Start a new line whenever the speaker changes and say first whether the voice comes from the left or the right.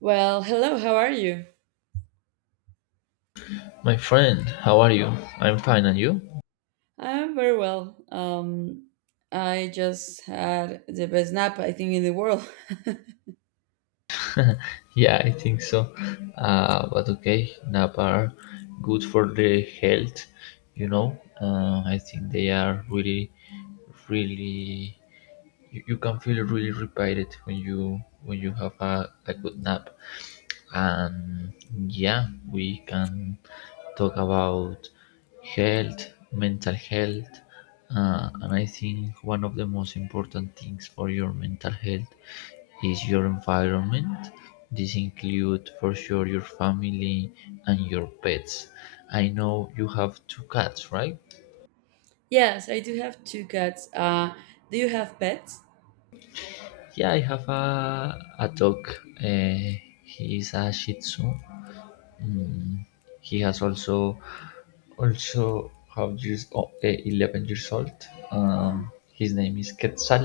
right: Well, hello, how are you?
left: My friend, how are you? I'm fine, and you?
right: I'm very well. I just had the best nap, I think, in the world.
left: Yeah, I think so. But okay, nap are good for the health, you know. I think they are really, really. You can feel really repaired when you have a good nap. And yeah, we can talk about health, mental health, and I think one of the most important things for your mental health is your environment. This includes for sure your family and your pets. I know you have two cats, right?
right: Yes, I do have two cats. Do you have pets?
left: Yeah, I have a dog. Uh, he is a Shih Tzu. Mm, He has also also have years 11 years old.
right: Oh,
left: His name is Quetzal,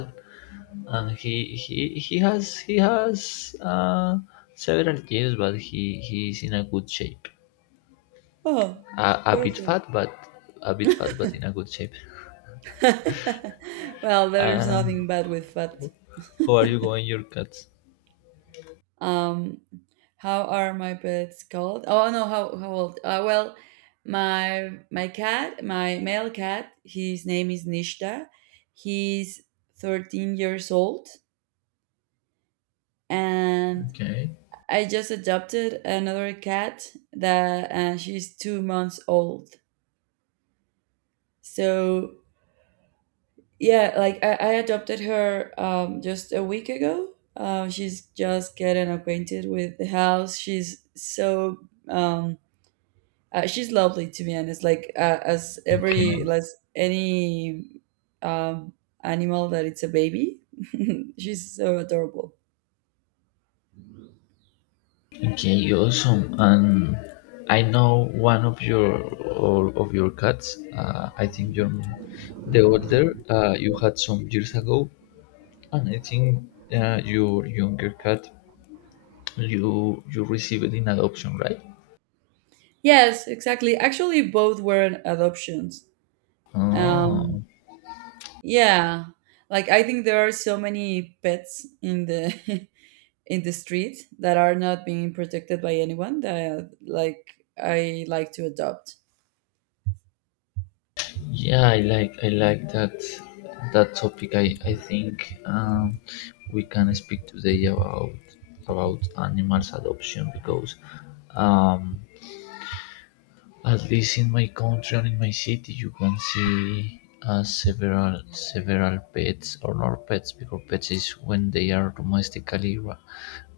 left: and he has several years, but he is in a good shape.
right: oh,
left: A bit
right: perfect.
left: fat, but a bit fat, but in a good shape.
right: Well, there's
left: Uh,
right: nothing bad with pet.
left: how are you going, your cats?
right: Um, how are my pets called? Oh no, how old? Well, my cat, my male cat, his name is Nishta. He's 13 years old, and
left: Okay,
right: I just adopted another cat that she's 2 months old. So yeah, like I adopted her just a week ago. She's just getting acquainted with the house. She's so um, she's lovely, to be honest. Like as
left: okay,
right: every as any um, animal that it's a baby, she's so adorable.
left: okay, awesome. And I know one of your all of your cats. I think you're the older you had some years ago, and I think your younger cat you received in adoption, right?
right: Yes, exactly. Actually, both were adoptions. Um,
left: Oh,
right: Yeah. Like, I think there are so many pets in the in the street that are not being protected by anyone, that like I like to adopt.
left: yeah, I like I like that that topic. I think, we can speak today about animals adoption. Because um at least in my country and in my city, you can see several several pets or not pets because pets is when they are domestically,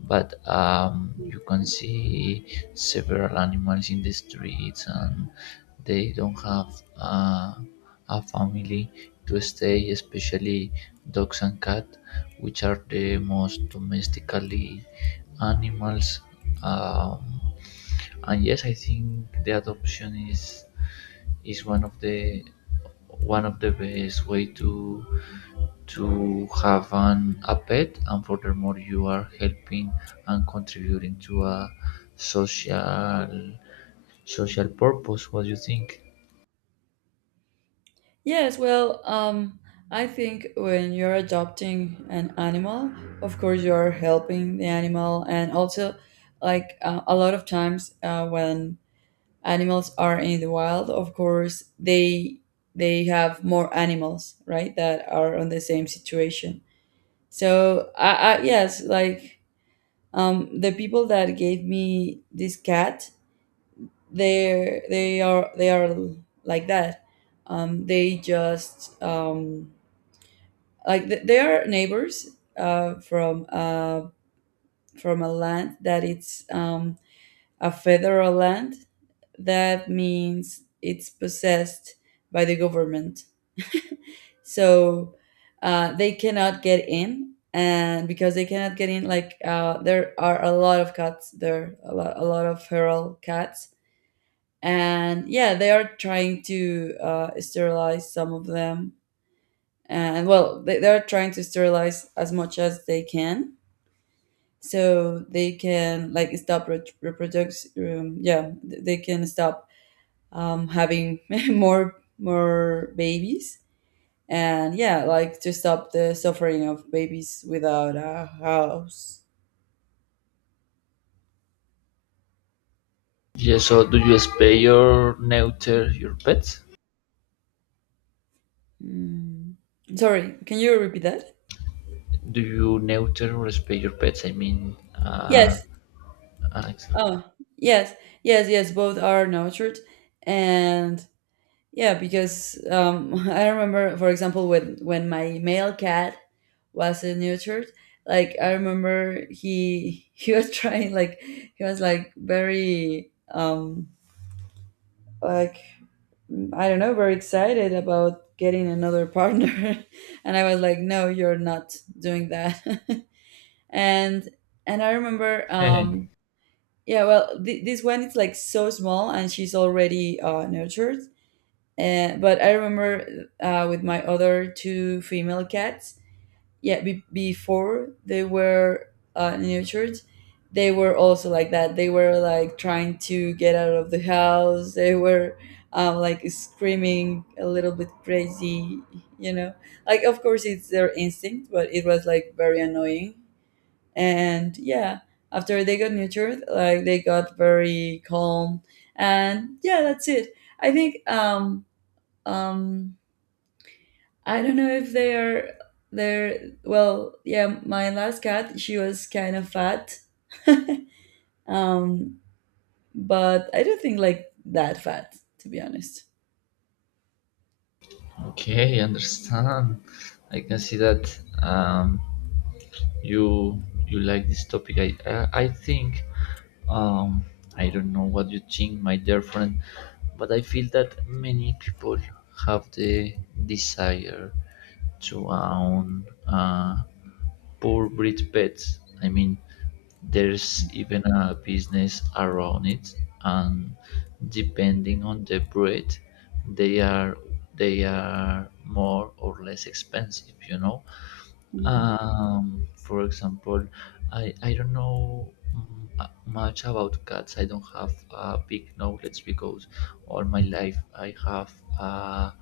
left: but you can see several animals in the streets, and they don't have a family to stay, especially dogs and cats, which are the most domestically animals. Um, and yes, I think the adoption is one of the best way to have an a pet, and furthermore you are helping and contributing to a social social purpose. What do you think?
right: Yes, well, I think when you're adopting an animal, of course you're helping the animal, and also like a lot of times when animals are in the wild, of course they have more animals, right, that are on the same situation. So I yes, like, the people that gave me this cat, they are like that. They just like they are neighbors uh, from uh, from a land that it's a federal land. That means it's possessed by the government. So they cannot get in, and because they cannot get in, like there are a lot of cats there, a lot of feral cats. And yeah, they are trying to sterilize some of them, and well they're trying to sterilize as much as they can, so they can like stop reproduce. Yeah, they can stop having more babies, and yeah, like to stop the suffering of babies without a house.
left: Yeah, so do you spay or neuter your pets?
right: Mm. Sorry, can you repeat that?
left: Do you neuter or spay your pets? i mean
right: Yes.
left: uh Alex.
right: Oh, yes, yes, yes. Both are nurtured, and yeah, because I remember, for example, when my male cat was nurtured, like I remember he he was trying like he was like very like I don't know, very excited about getting another partner. And I was like, no, you're not doing that. and and I remember, yeah, well, this one is like so small, and she's already nurtured. But I remember with my other two female cats, yeah, before they were nurtured, they were also like that. They were like trying to get out of the house, they were like screaming a little bit crazy, you know, like of course it's their instinct, but it was like very annoying. And yeah, after they got nurtured, like they got very calm. And yeah, that's it. I think um I don't know if they're well, yeah, my last cat, she was kind of fat. um, but I don't think like that fat, to be honest.
left: Okay, understand. I can see that um, you you like this topic. I think, um, I don't know what you think, my dear friend, but I feel that many people have the desire to own. Poor breed pets. I mean, there's even a business around it, and depending on the breed, they are they are more or less expensive. You know,
right: Mhm,
left: for example, I don't know much about cats. I don't have a big knowledge because all my life I have uh,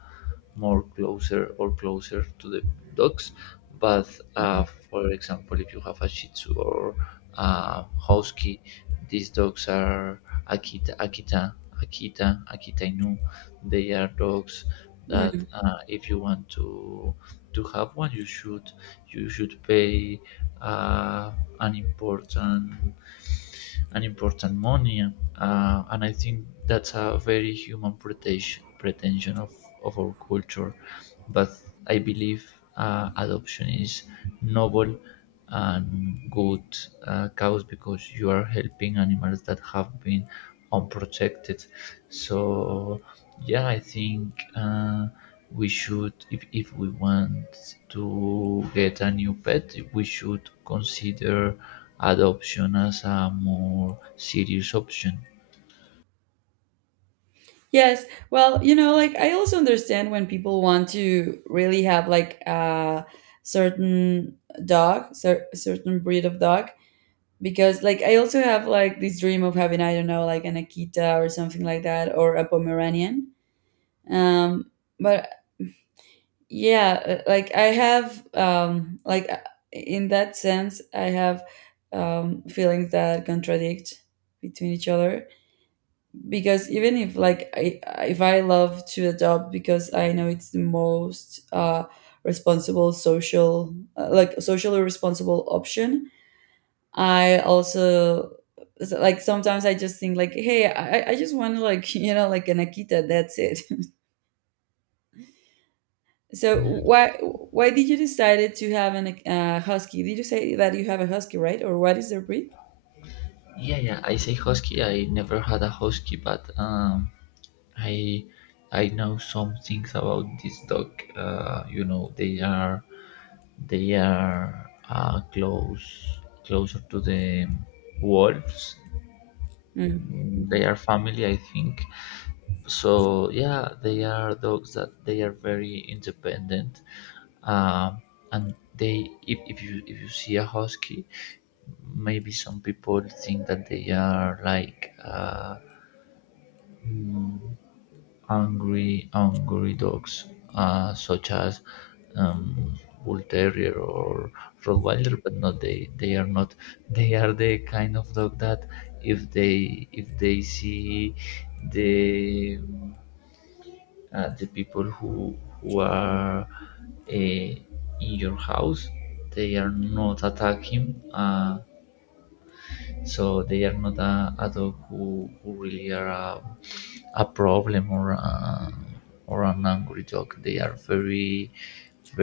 left: more closer or closer to the dogs. But uh,
right: mhm,
left: for example, if you have a Shih Tzu or a Husky, these dogs are Akita, Akita, Akita, Akita Inu. They are dogs that
right: mhm.
left: if you want to have one, you should pay uh, an important an important money, and I think that's a very human pretension pretension of our culture. But I believe adoption is noble and good, cause because you are helping animals that have been unprotected. So yeah, I think. We should, if we want to get a new pet we should consider adoption as a more serious option.
right: Yes. Well, you know, like I also understand when people want to really have like a certain dog, certain breed of dog, because like I also have like this dream of having, I don't know, like an Akita or something like that, or a Pomeranian. Um, but yeah like I have in that sense I have feelings that contradict between each other, because even if like I if I love to adopt, because I know it's the most responsible social like socially responsible option, I also like sometimes I just think like, hey I just want to, like, you know, like an akita, that's it. So why did you decided to have an husky? Did you say that you have a husky, right? Or what is their breed?
left: Yeah, yeah, I say husky. I never had a husky, but I I know some things about this dog. You know, they are close closer to the wolves.
right: Mm.
left: Mm,
right: Mm-hmm.
left: they are family, I think. So yeah, they are dogs that they are very independent, um, and they if you see a husky, maybe some people think that they are like mm, angry angry dogs, such as um, bull terrier or rottweiler, but no, they they are not. They are the kind of dog that if they see the the people who are uh, in your house, they are not attacking, so they are not a dog who really are a problem or or an angry dog. They are very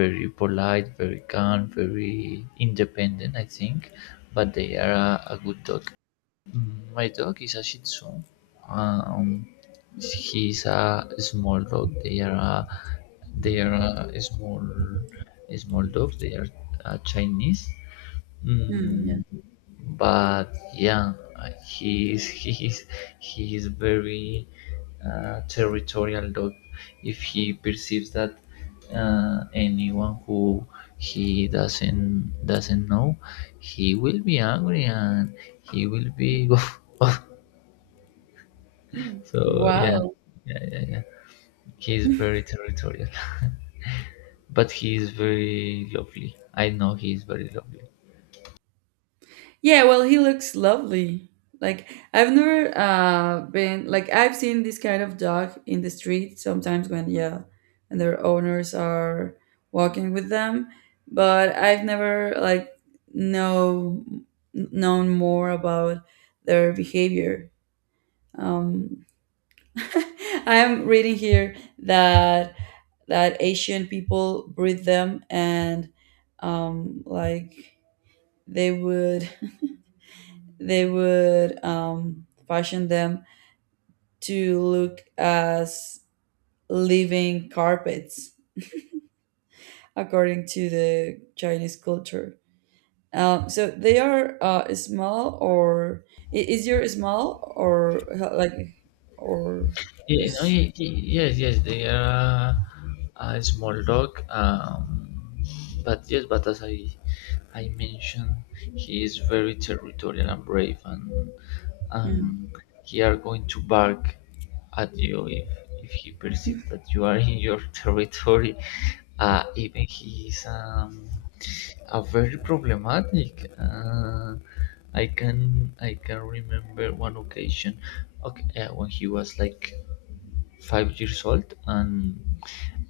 left: very polite, very calm, very independent, I think. But they are a good dog. My dog is a Shih Tzu. Um, he's a small dog. They are small small dogs. They are Chinese.
right: Mm, yeah.
left: Mm, but yeah, he is he is very territorial dog. If he perceives that anyone who he doesn't know, he will be angry, and he will be woof, woof.
right: Mm.
left: So yeah,
right: Wow.
left: yeah, yeah, yeah. He is very territorial, but he is very lovely. I know he is very lovely.
right: Yeah, well, he looks lovely. Like I've never been like I've seen this kind of dog in the street sometimes when yeah, and their owners are walking with them, but I've never like know known more about their behavior. Um, I am reading here that Asian people breed them, and like they would they would fashion them to look as living carpets, according to the Chinese culture. So they are small, or is your small, or like, or
left: Yeah, no,
right: there's.
left: yes, yes, they are a small dog. But yes, but as I mentioned, he is very territorial and brave, and
right: Hmm.
left: um, he are going to bark at you if he perceives that you are in your territory. Even he is a very problematic. I can remember one occasion, okay, when he was like 5 years old, and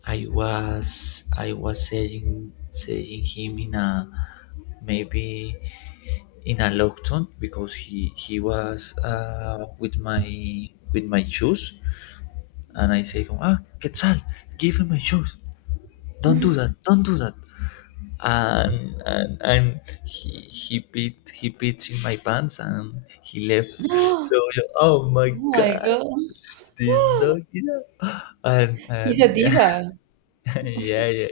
left: I was saying him in a maybe in a lock tone because he was with my shoes, and I say, ah, Quetzal, give me my shoes. Don't do that. Don't do that. And he beats in my pants and he left. So
right: Oh
left: oh my
right: my
left: god, this
right: god,
left: dog, you know,
right: he's a
left: and yeah.
right: diva.
left: Yeah, yeah,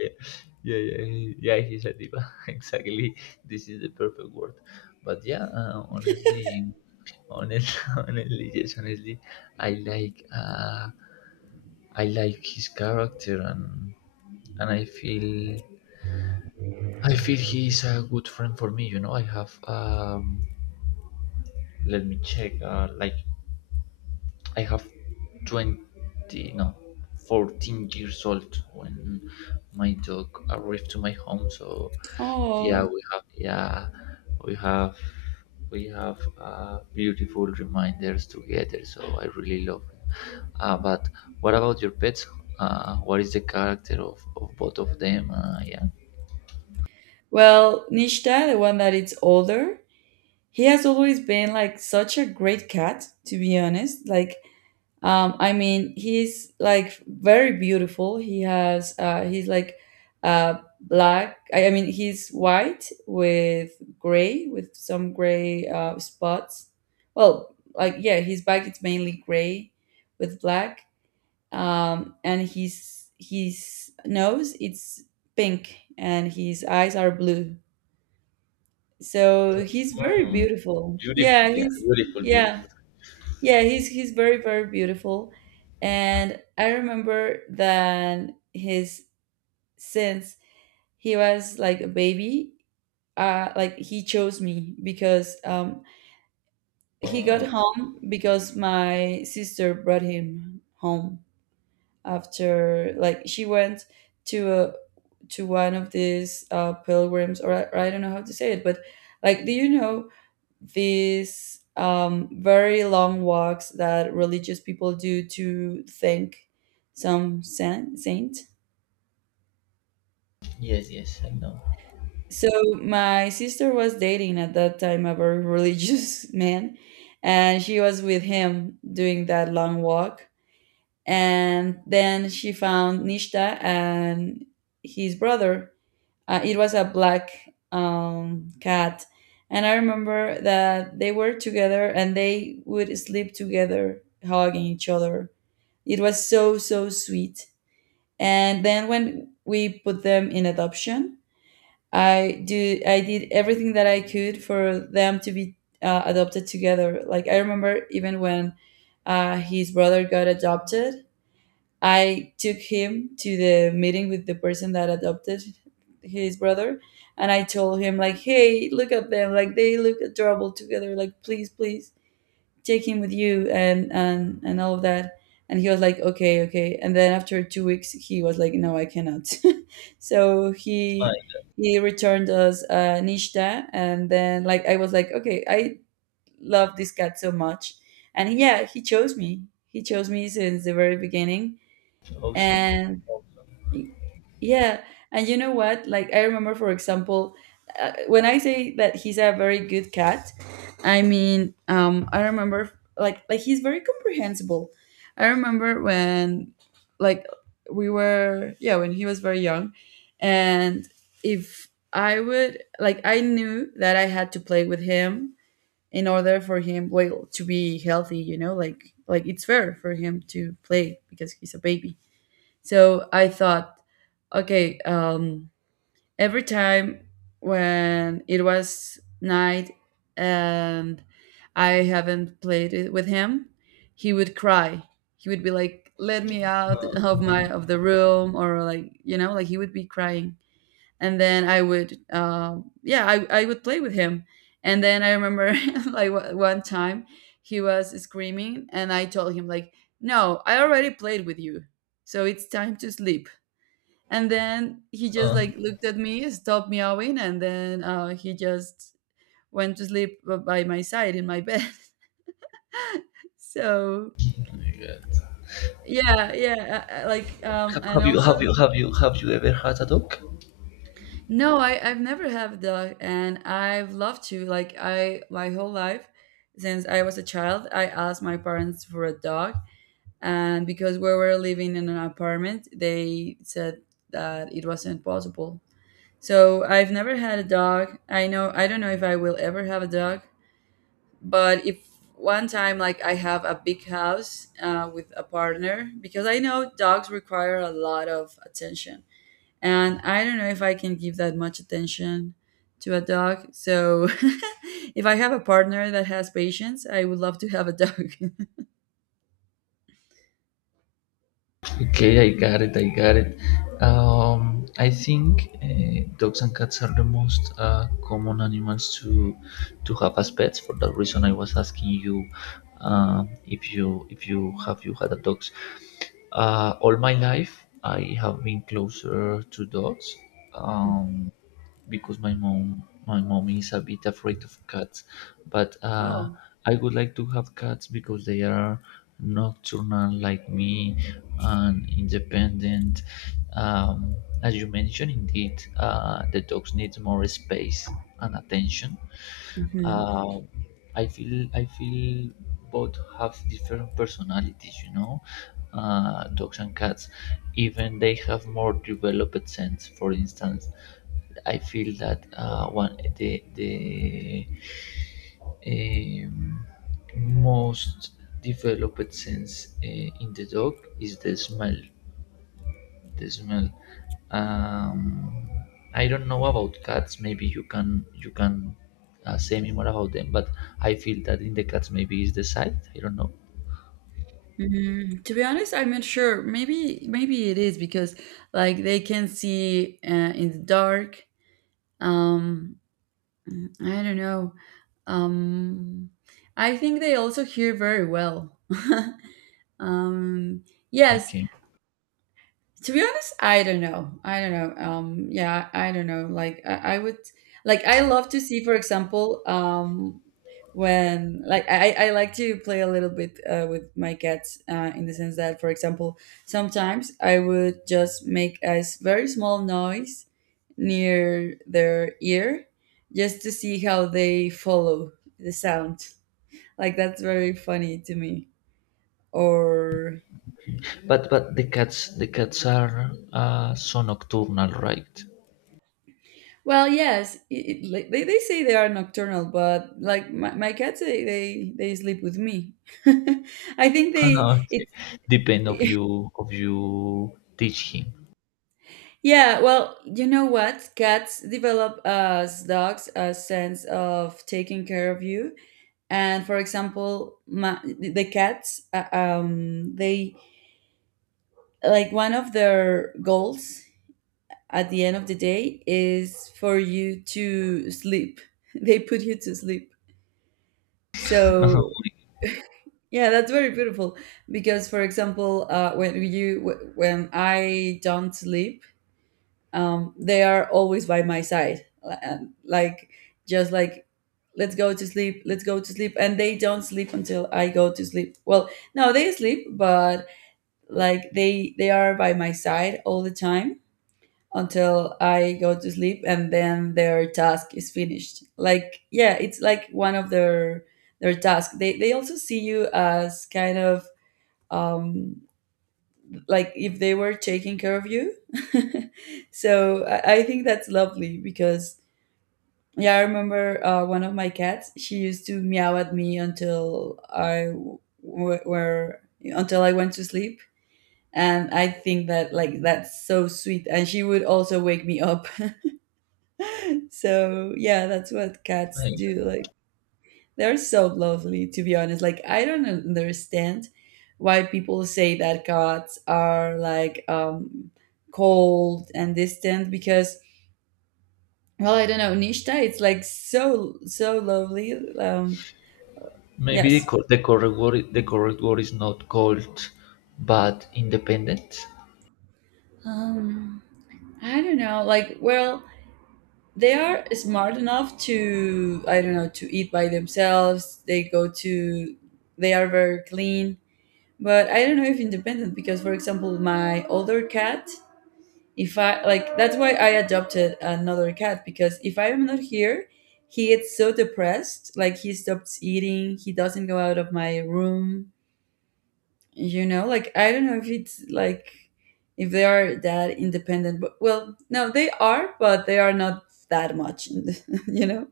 left: yeah, yeah, yeah, yeah. He's a diva. Exactly. This is the perfect word. But yeah, honestly, I like, uh, I like his character, and and I feel, I feel he is a good friend for me. You know, I have, let me check, like I have 20, no, 14 years old when my dog arrived to my home. So yeah,
right: Oh,
left: we have, yeah, we have, we have beautiful reminders together. So I really love it. But what about your pets? What is the character of both of them? Yeah.
right: well, Nishta, the one that is older, he has always been like such a great cat, to be honest. Like, I mean, he's like very beautiful. He has he's like black. I mean, he's white with gray, with some gray spots. Well, like yeah, his back it's mainly gray with black. And his nose it's pink, and his eyes are blue. So he's very
left: Mm,
right: beautiful.
left: beautiful,
right: Yeah,
left: yeah,
right: he's
left: beautiful,
right: yeah
left: beautiful.
right: yeah, he's very very beautiful, and I remember that his since he was like a baby, like he chose me, because he got
left: Uh,
right: home because my sister brought him home after like she went to a to one of these pilgrims, or or I don't know how to say it, but like, do you know these very long walks that religious people do to thank some saint.
left: yes, yes, I know.
right: So my sister was dating at that time a very religious man, and she was with him doing that long walk. And then she found Nishta and his brother. It was a black cat, and I remember that they were together and they would sleep together, hugging each other. It was so so sweet. And then when we put them in adoption, I did everything that I could for them to be adopted together. Like I remember even when his brother got adopted, I took him to the meeting with the person that adopted his brother, and I told him like, "Hey, look at them! Like they look adorable together! Like please, please take him with you and all of that." And he was like, "Okay, okay." And then after 2 weeks, he was like, "No, I cannot." So
left: My,
right: he returned us Nishta, and then like I was like, "Okay, I love this cat so much," and yeah, he chose me. He chose me since the very beginning.
left: awesome.
right: And Y- Yeah, and you know what? Like I remember, for example, when I say that he's a very good cat, I mean I remember like he's very comprehensible. I remember when like we were yeah when he was very young, and if I would like I knew that I had to play with him in order for him well to be healthy, you know, like it's fair for him to play because he's a baby. So I thought, okay, every time when it was night and I haven't played it with him, he would cry. He would be like, "Let me out of my of the room," or like, you know, like he would be crying. And then I would, yeah, I would play with him. And then I remember like one time he was screaming, and I told him like, "No, I already played with you. So it's time to sleep." And then he just
left: Uh,
right: like looked at me, stopped meowing, and then he just went to sleep by my side in my bed. So
left: yeah.
right: yeah, yeah, like and also
left: Have you ever had a dog?
right: no, I I've never had a dog, and I've loved to, like, I my whole life since I was a child, I asked my parents for a dog, and because we were living in an apartment, they said that it wasn't possible. So I've never had a dog. I know I don't know if I will ever have a dog, but if one time like I have a big house with a partner, because I know dogs require a lot of attention, and I don't know if I can give that much attention to a dog. So if I have a partner that has patience, I would love to have a dog.
left: Okay, I got it. I got it. I think dogs and cats are the most common animals to have as pets. For that reason, I was asking you if you have you had a dogs. All my life, I have been closer to dogs. Um, because my mom is a bit afraid of cats, but
right: Oh.
left: I would like to have cats because they are nocturnal like me and independent. um, as you mentioned indeed, the dogs need more space and attention.
right: Hmm.
left: um, I feel both have different personalities, you know, dogs and cats. Even they have more developed sense. For instance, I feel that one the um, most developed sense in the dog is the smell. The smell. Um, I don't know about cats. Maybe you can say me more about them. But I feel that in the cats maybe is the sight. I don't know.
right: Mm, to be honest, I'm not sure. Maybe, maybe it is because like they can see in the dark. Um, I don't know. Um, I think they also hear very well. um, yes,
left: Okay,
right: to be honest, I don't know. I don't know. Yeah, I don't know. Like I would like I love to see, for example, when I like to play a little bit with my cats in the sense that, for example, sometimes I would just make very small noise near their ear just to see how they follow the sound. Like that's very funny to me. Or
left: but the cats are so nocturnal, right?
right: well, yes, they say they are nocturnal, but like my cats, they sleep with me. I think
left: No,
right: they
left: okay. Depend of
right: it's
left: you teach him.
right: yeah. Well, you know what? Cats develop as dogs a sense of taking care of you. And for example, the cats, they like one of their goals at the end of the day is for you to sleep. They put you to sleep. So yeah, that's very beautiful because, for example, when when I don't sleep, they are always by my side, and just like let's go to sleep, let's go to sleep, and they don't sleep until I go to sleep. Well, no, they sleep, but like they are by my side all the time until I go to sleep, and then their task is finished. Like yeah, it's like one of their task. They also see you as kind of um, like if they were taking care of you. So I think that's lovely because yeah, I remember one of my cats. She used to meow at me until I w- were until I went to sleep, and I think that like that's so sweet. And she would also wake me up. So yeah, that's what cats do. Like, they're so lovely, to be honest. Like, I don't understand why people say that cats are like cold and distant because, well, I don't know. Nishta, it's like so lovely.
left: Maybe the,
right: Yes.
left: the correct word is not cold, but independent.
right: Um, I don't know. Like, well, they are smart enough to, I don't know, to eat by themselves. They are very clean. But I don't know if independent because, for example, my older cat, if I that's why I adopted another cat, because if I am not here, he gets so depressed. Like he stops eating, he doesn't go out of my room. You know, like I don't know if it's like if they are that independent, but well, no, they are, but they are not that much. You know?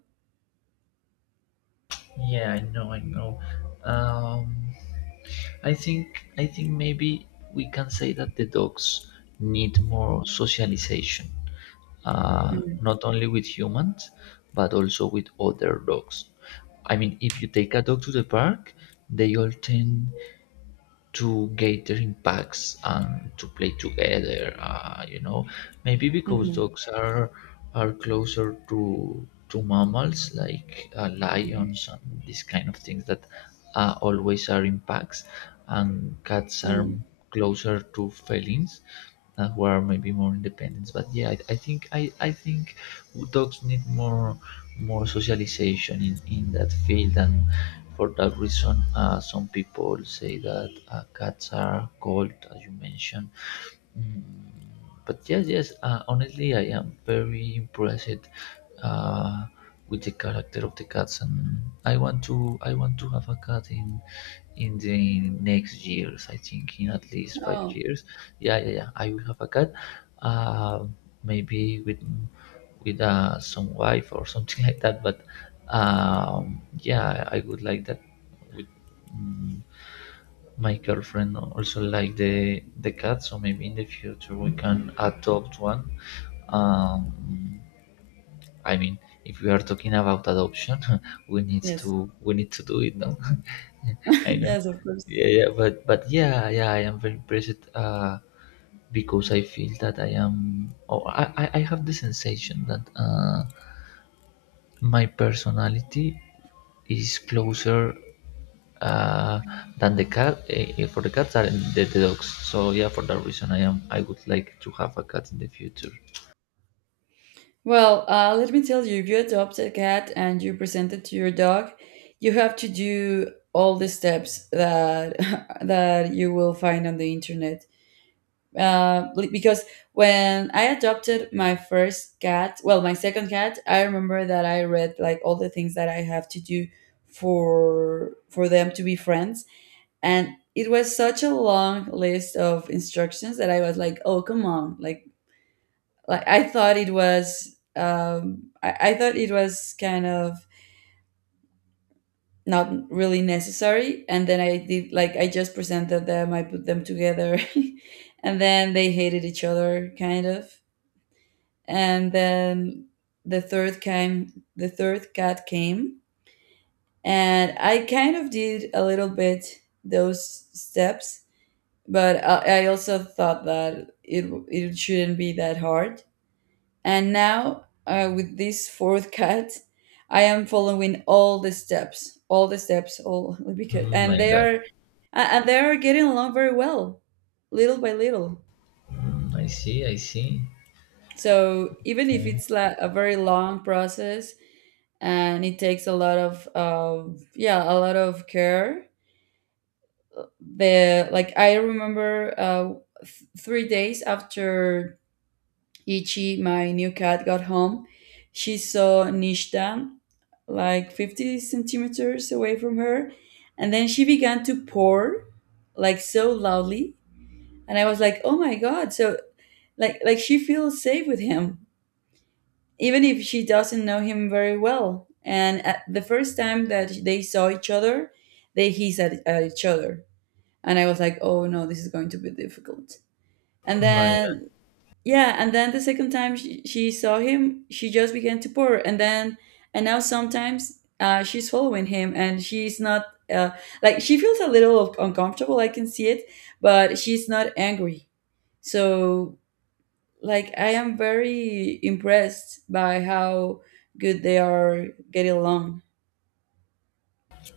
left: Yeah, I know, I know. Um, I think maybe we can say that the dogs need more socialization,
right: Mm-hmm.
left: not only with humans, but also with other dogs. I mean, if you take a dog to the park, they all tend to gather in packs and to play together. You know, maybe because
right: Mm-hmm.
left: dogs are closer to mammals like lions and these kind of things that always are in packs, and cats are
right: Mm.
left: closer to felines who are maybe more independent. But yeah, I think dogs need more more socialization in that field, and for that reason, some people say that cats are cold, as you mentioned. Mm, but yes, yes. Honestly, I am very impressed uh, with the character of the cats, and I want to have a cat in the next years. I think in at least five
right: Oh.
left: years Yeah, yeah, yeah. I will have a cat, uh, maybe with some wife or something like that. But yeah, I would like that with mm, my girlfriend also like the cat, so maybe in the future we can adopt one. um, I mean, if we are talking about adoption,
right: Yes.
left: we need to do it, no? I know.
right: Yes, of course.
left: Yeah, yeah, but yeah, yeah, I am very impressed because I feel that I am. Oh, I have the sensation that my personality is closer uh, than the cat for the cats and the dogs. So yeah, for that reason, I am. I would like to have a cat in the future.
right: Well, let me tell you, if you adopt a cat and you present it to your dog, you have to do all the steps that that you will find on the internet. Because when I adopted my first cat, well, my second cat, I remember that I read like all the things that I have to do for them to be friends, and it was such a long list of instructions that I was like, "Oh, come on!" Like I thought it was I thought it was kind of not really necessary, and then I did, like I just presented them, I put them together and then they hated each other kind of, and then the third cat came, and I kind of did a little bit those steps, but I also thought that it shouldn't be that hard. And now, with this fourth cat, I am following all the steps, all the steps, all because,
left: Mm, my God,
right: and they are getting along very well, little by little.
left: mm, I see, I see.
right: So even if
left: Okay.
right: it's like a very long process, and it takes a lot of, yeah, a lot of care. The like I remember, 3 days after Ichi, my new cat, got home, she saw Nishta like 50 centimeters away from her. And then she began to pour like so loudly. And I was like, oh my God. So, like she feels safe with him, even if she doesn't know him very well. And at the first time that they saw each other, they hissed at each other. And I was like, oh no, this is going to be difficult. And
left: My God,
right: then yeah, and then the second time she saw him, she just began to pour, and then, and now sometimes she's following him, and she's not uh, like she feels a little uncomfortable, I can see it, but she's not angry. So like I am very impressed by how good they are getting along.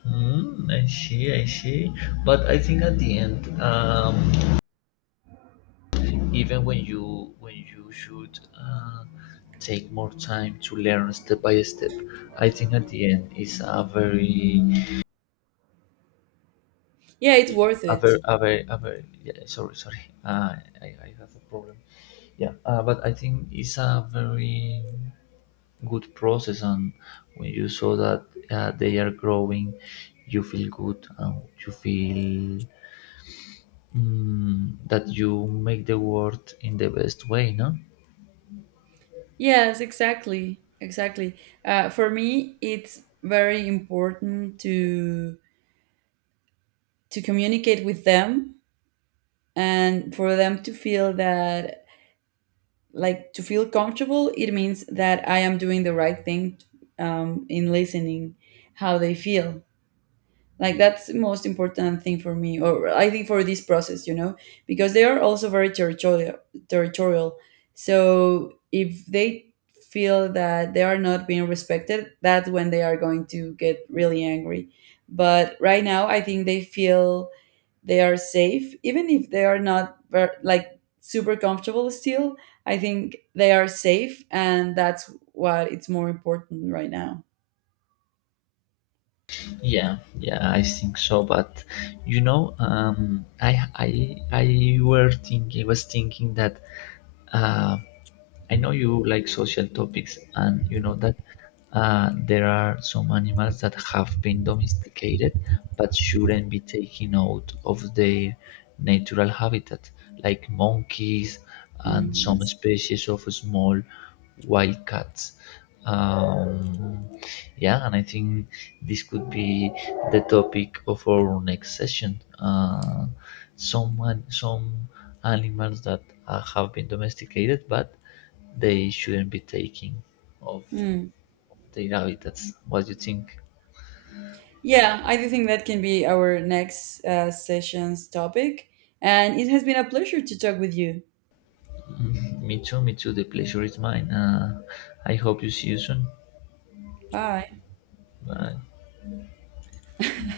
left: mm, I see, I see. But I think at the end, even when you should take more time to learn step by step, I think at the end is a very
right: Yeah, it's worth it.
left: a very yeah, sorry sorry, I have a problem. Yeah, but I think it's a very good process, and when you saw that they are growing you feel good, and you feel, mm, that you make the world in the best way, no?
right: Yes, exactly, exactly. For me, it's very important to communicate with them, and for them to feel that, like to feel comfortable, it means that I am doing the right thing. Um, in listening how they feel, like that's the most important thing for me, or I think for this process, you know, because they are also very territorial. Territorial. So if they feel that they are not being respected, that's when they are going to get really angry. But right now I think they feel they are safe, even if they are not like super comfortable still, I think they are safe, and that's what it's more important right now.
left: Yeah, yeah, I think so. But you know, I were thinking, was thinking that uh, I know you like social topics, and you know that there are some animals that have been domesticated but shouldn't be taken out of their natural habitat, like monkeys and
right: Mm,
left: some
right: yes.
left: species of small wild cats. Um, yeah, and I think this could be the topic of our next session. Some some animals that have been domesticated, but they shouldn't be taking of
right: Mm.
left: their habitats. What do you think?
right: Yeah, I do think that can be our next session's topic. And it has been a pleasure to talk with you.
left: Mm, me too, me too. The pleasure is mine. I hope you see you soon.
right: Bye.
left: Bye.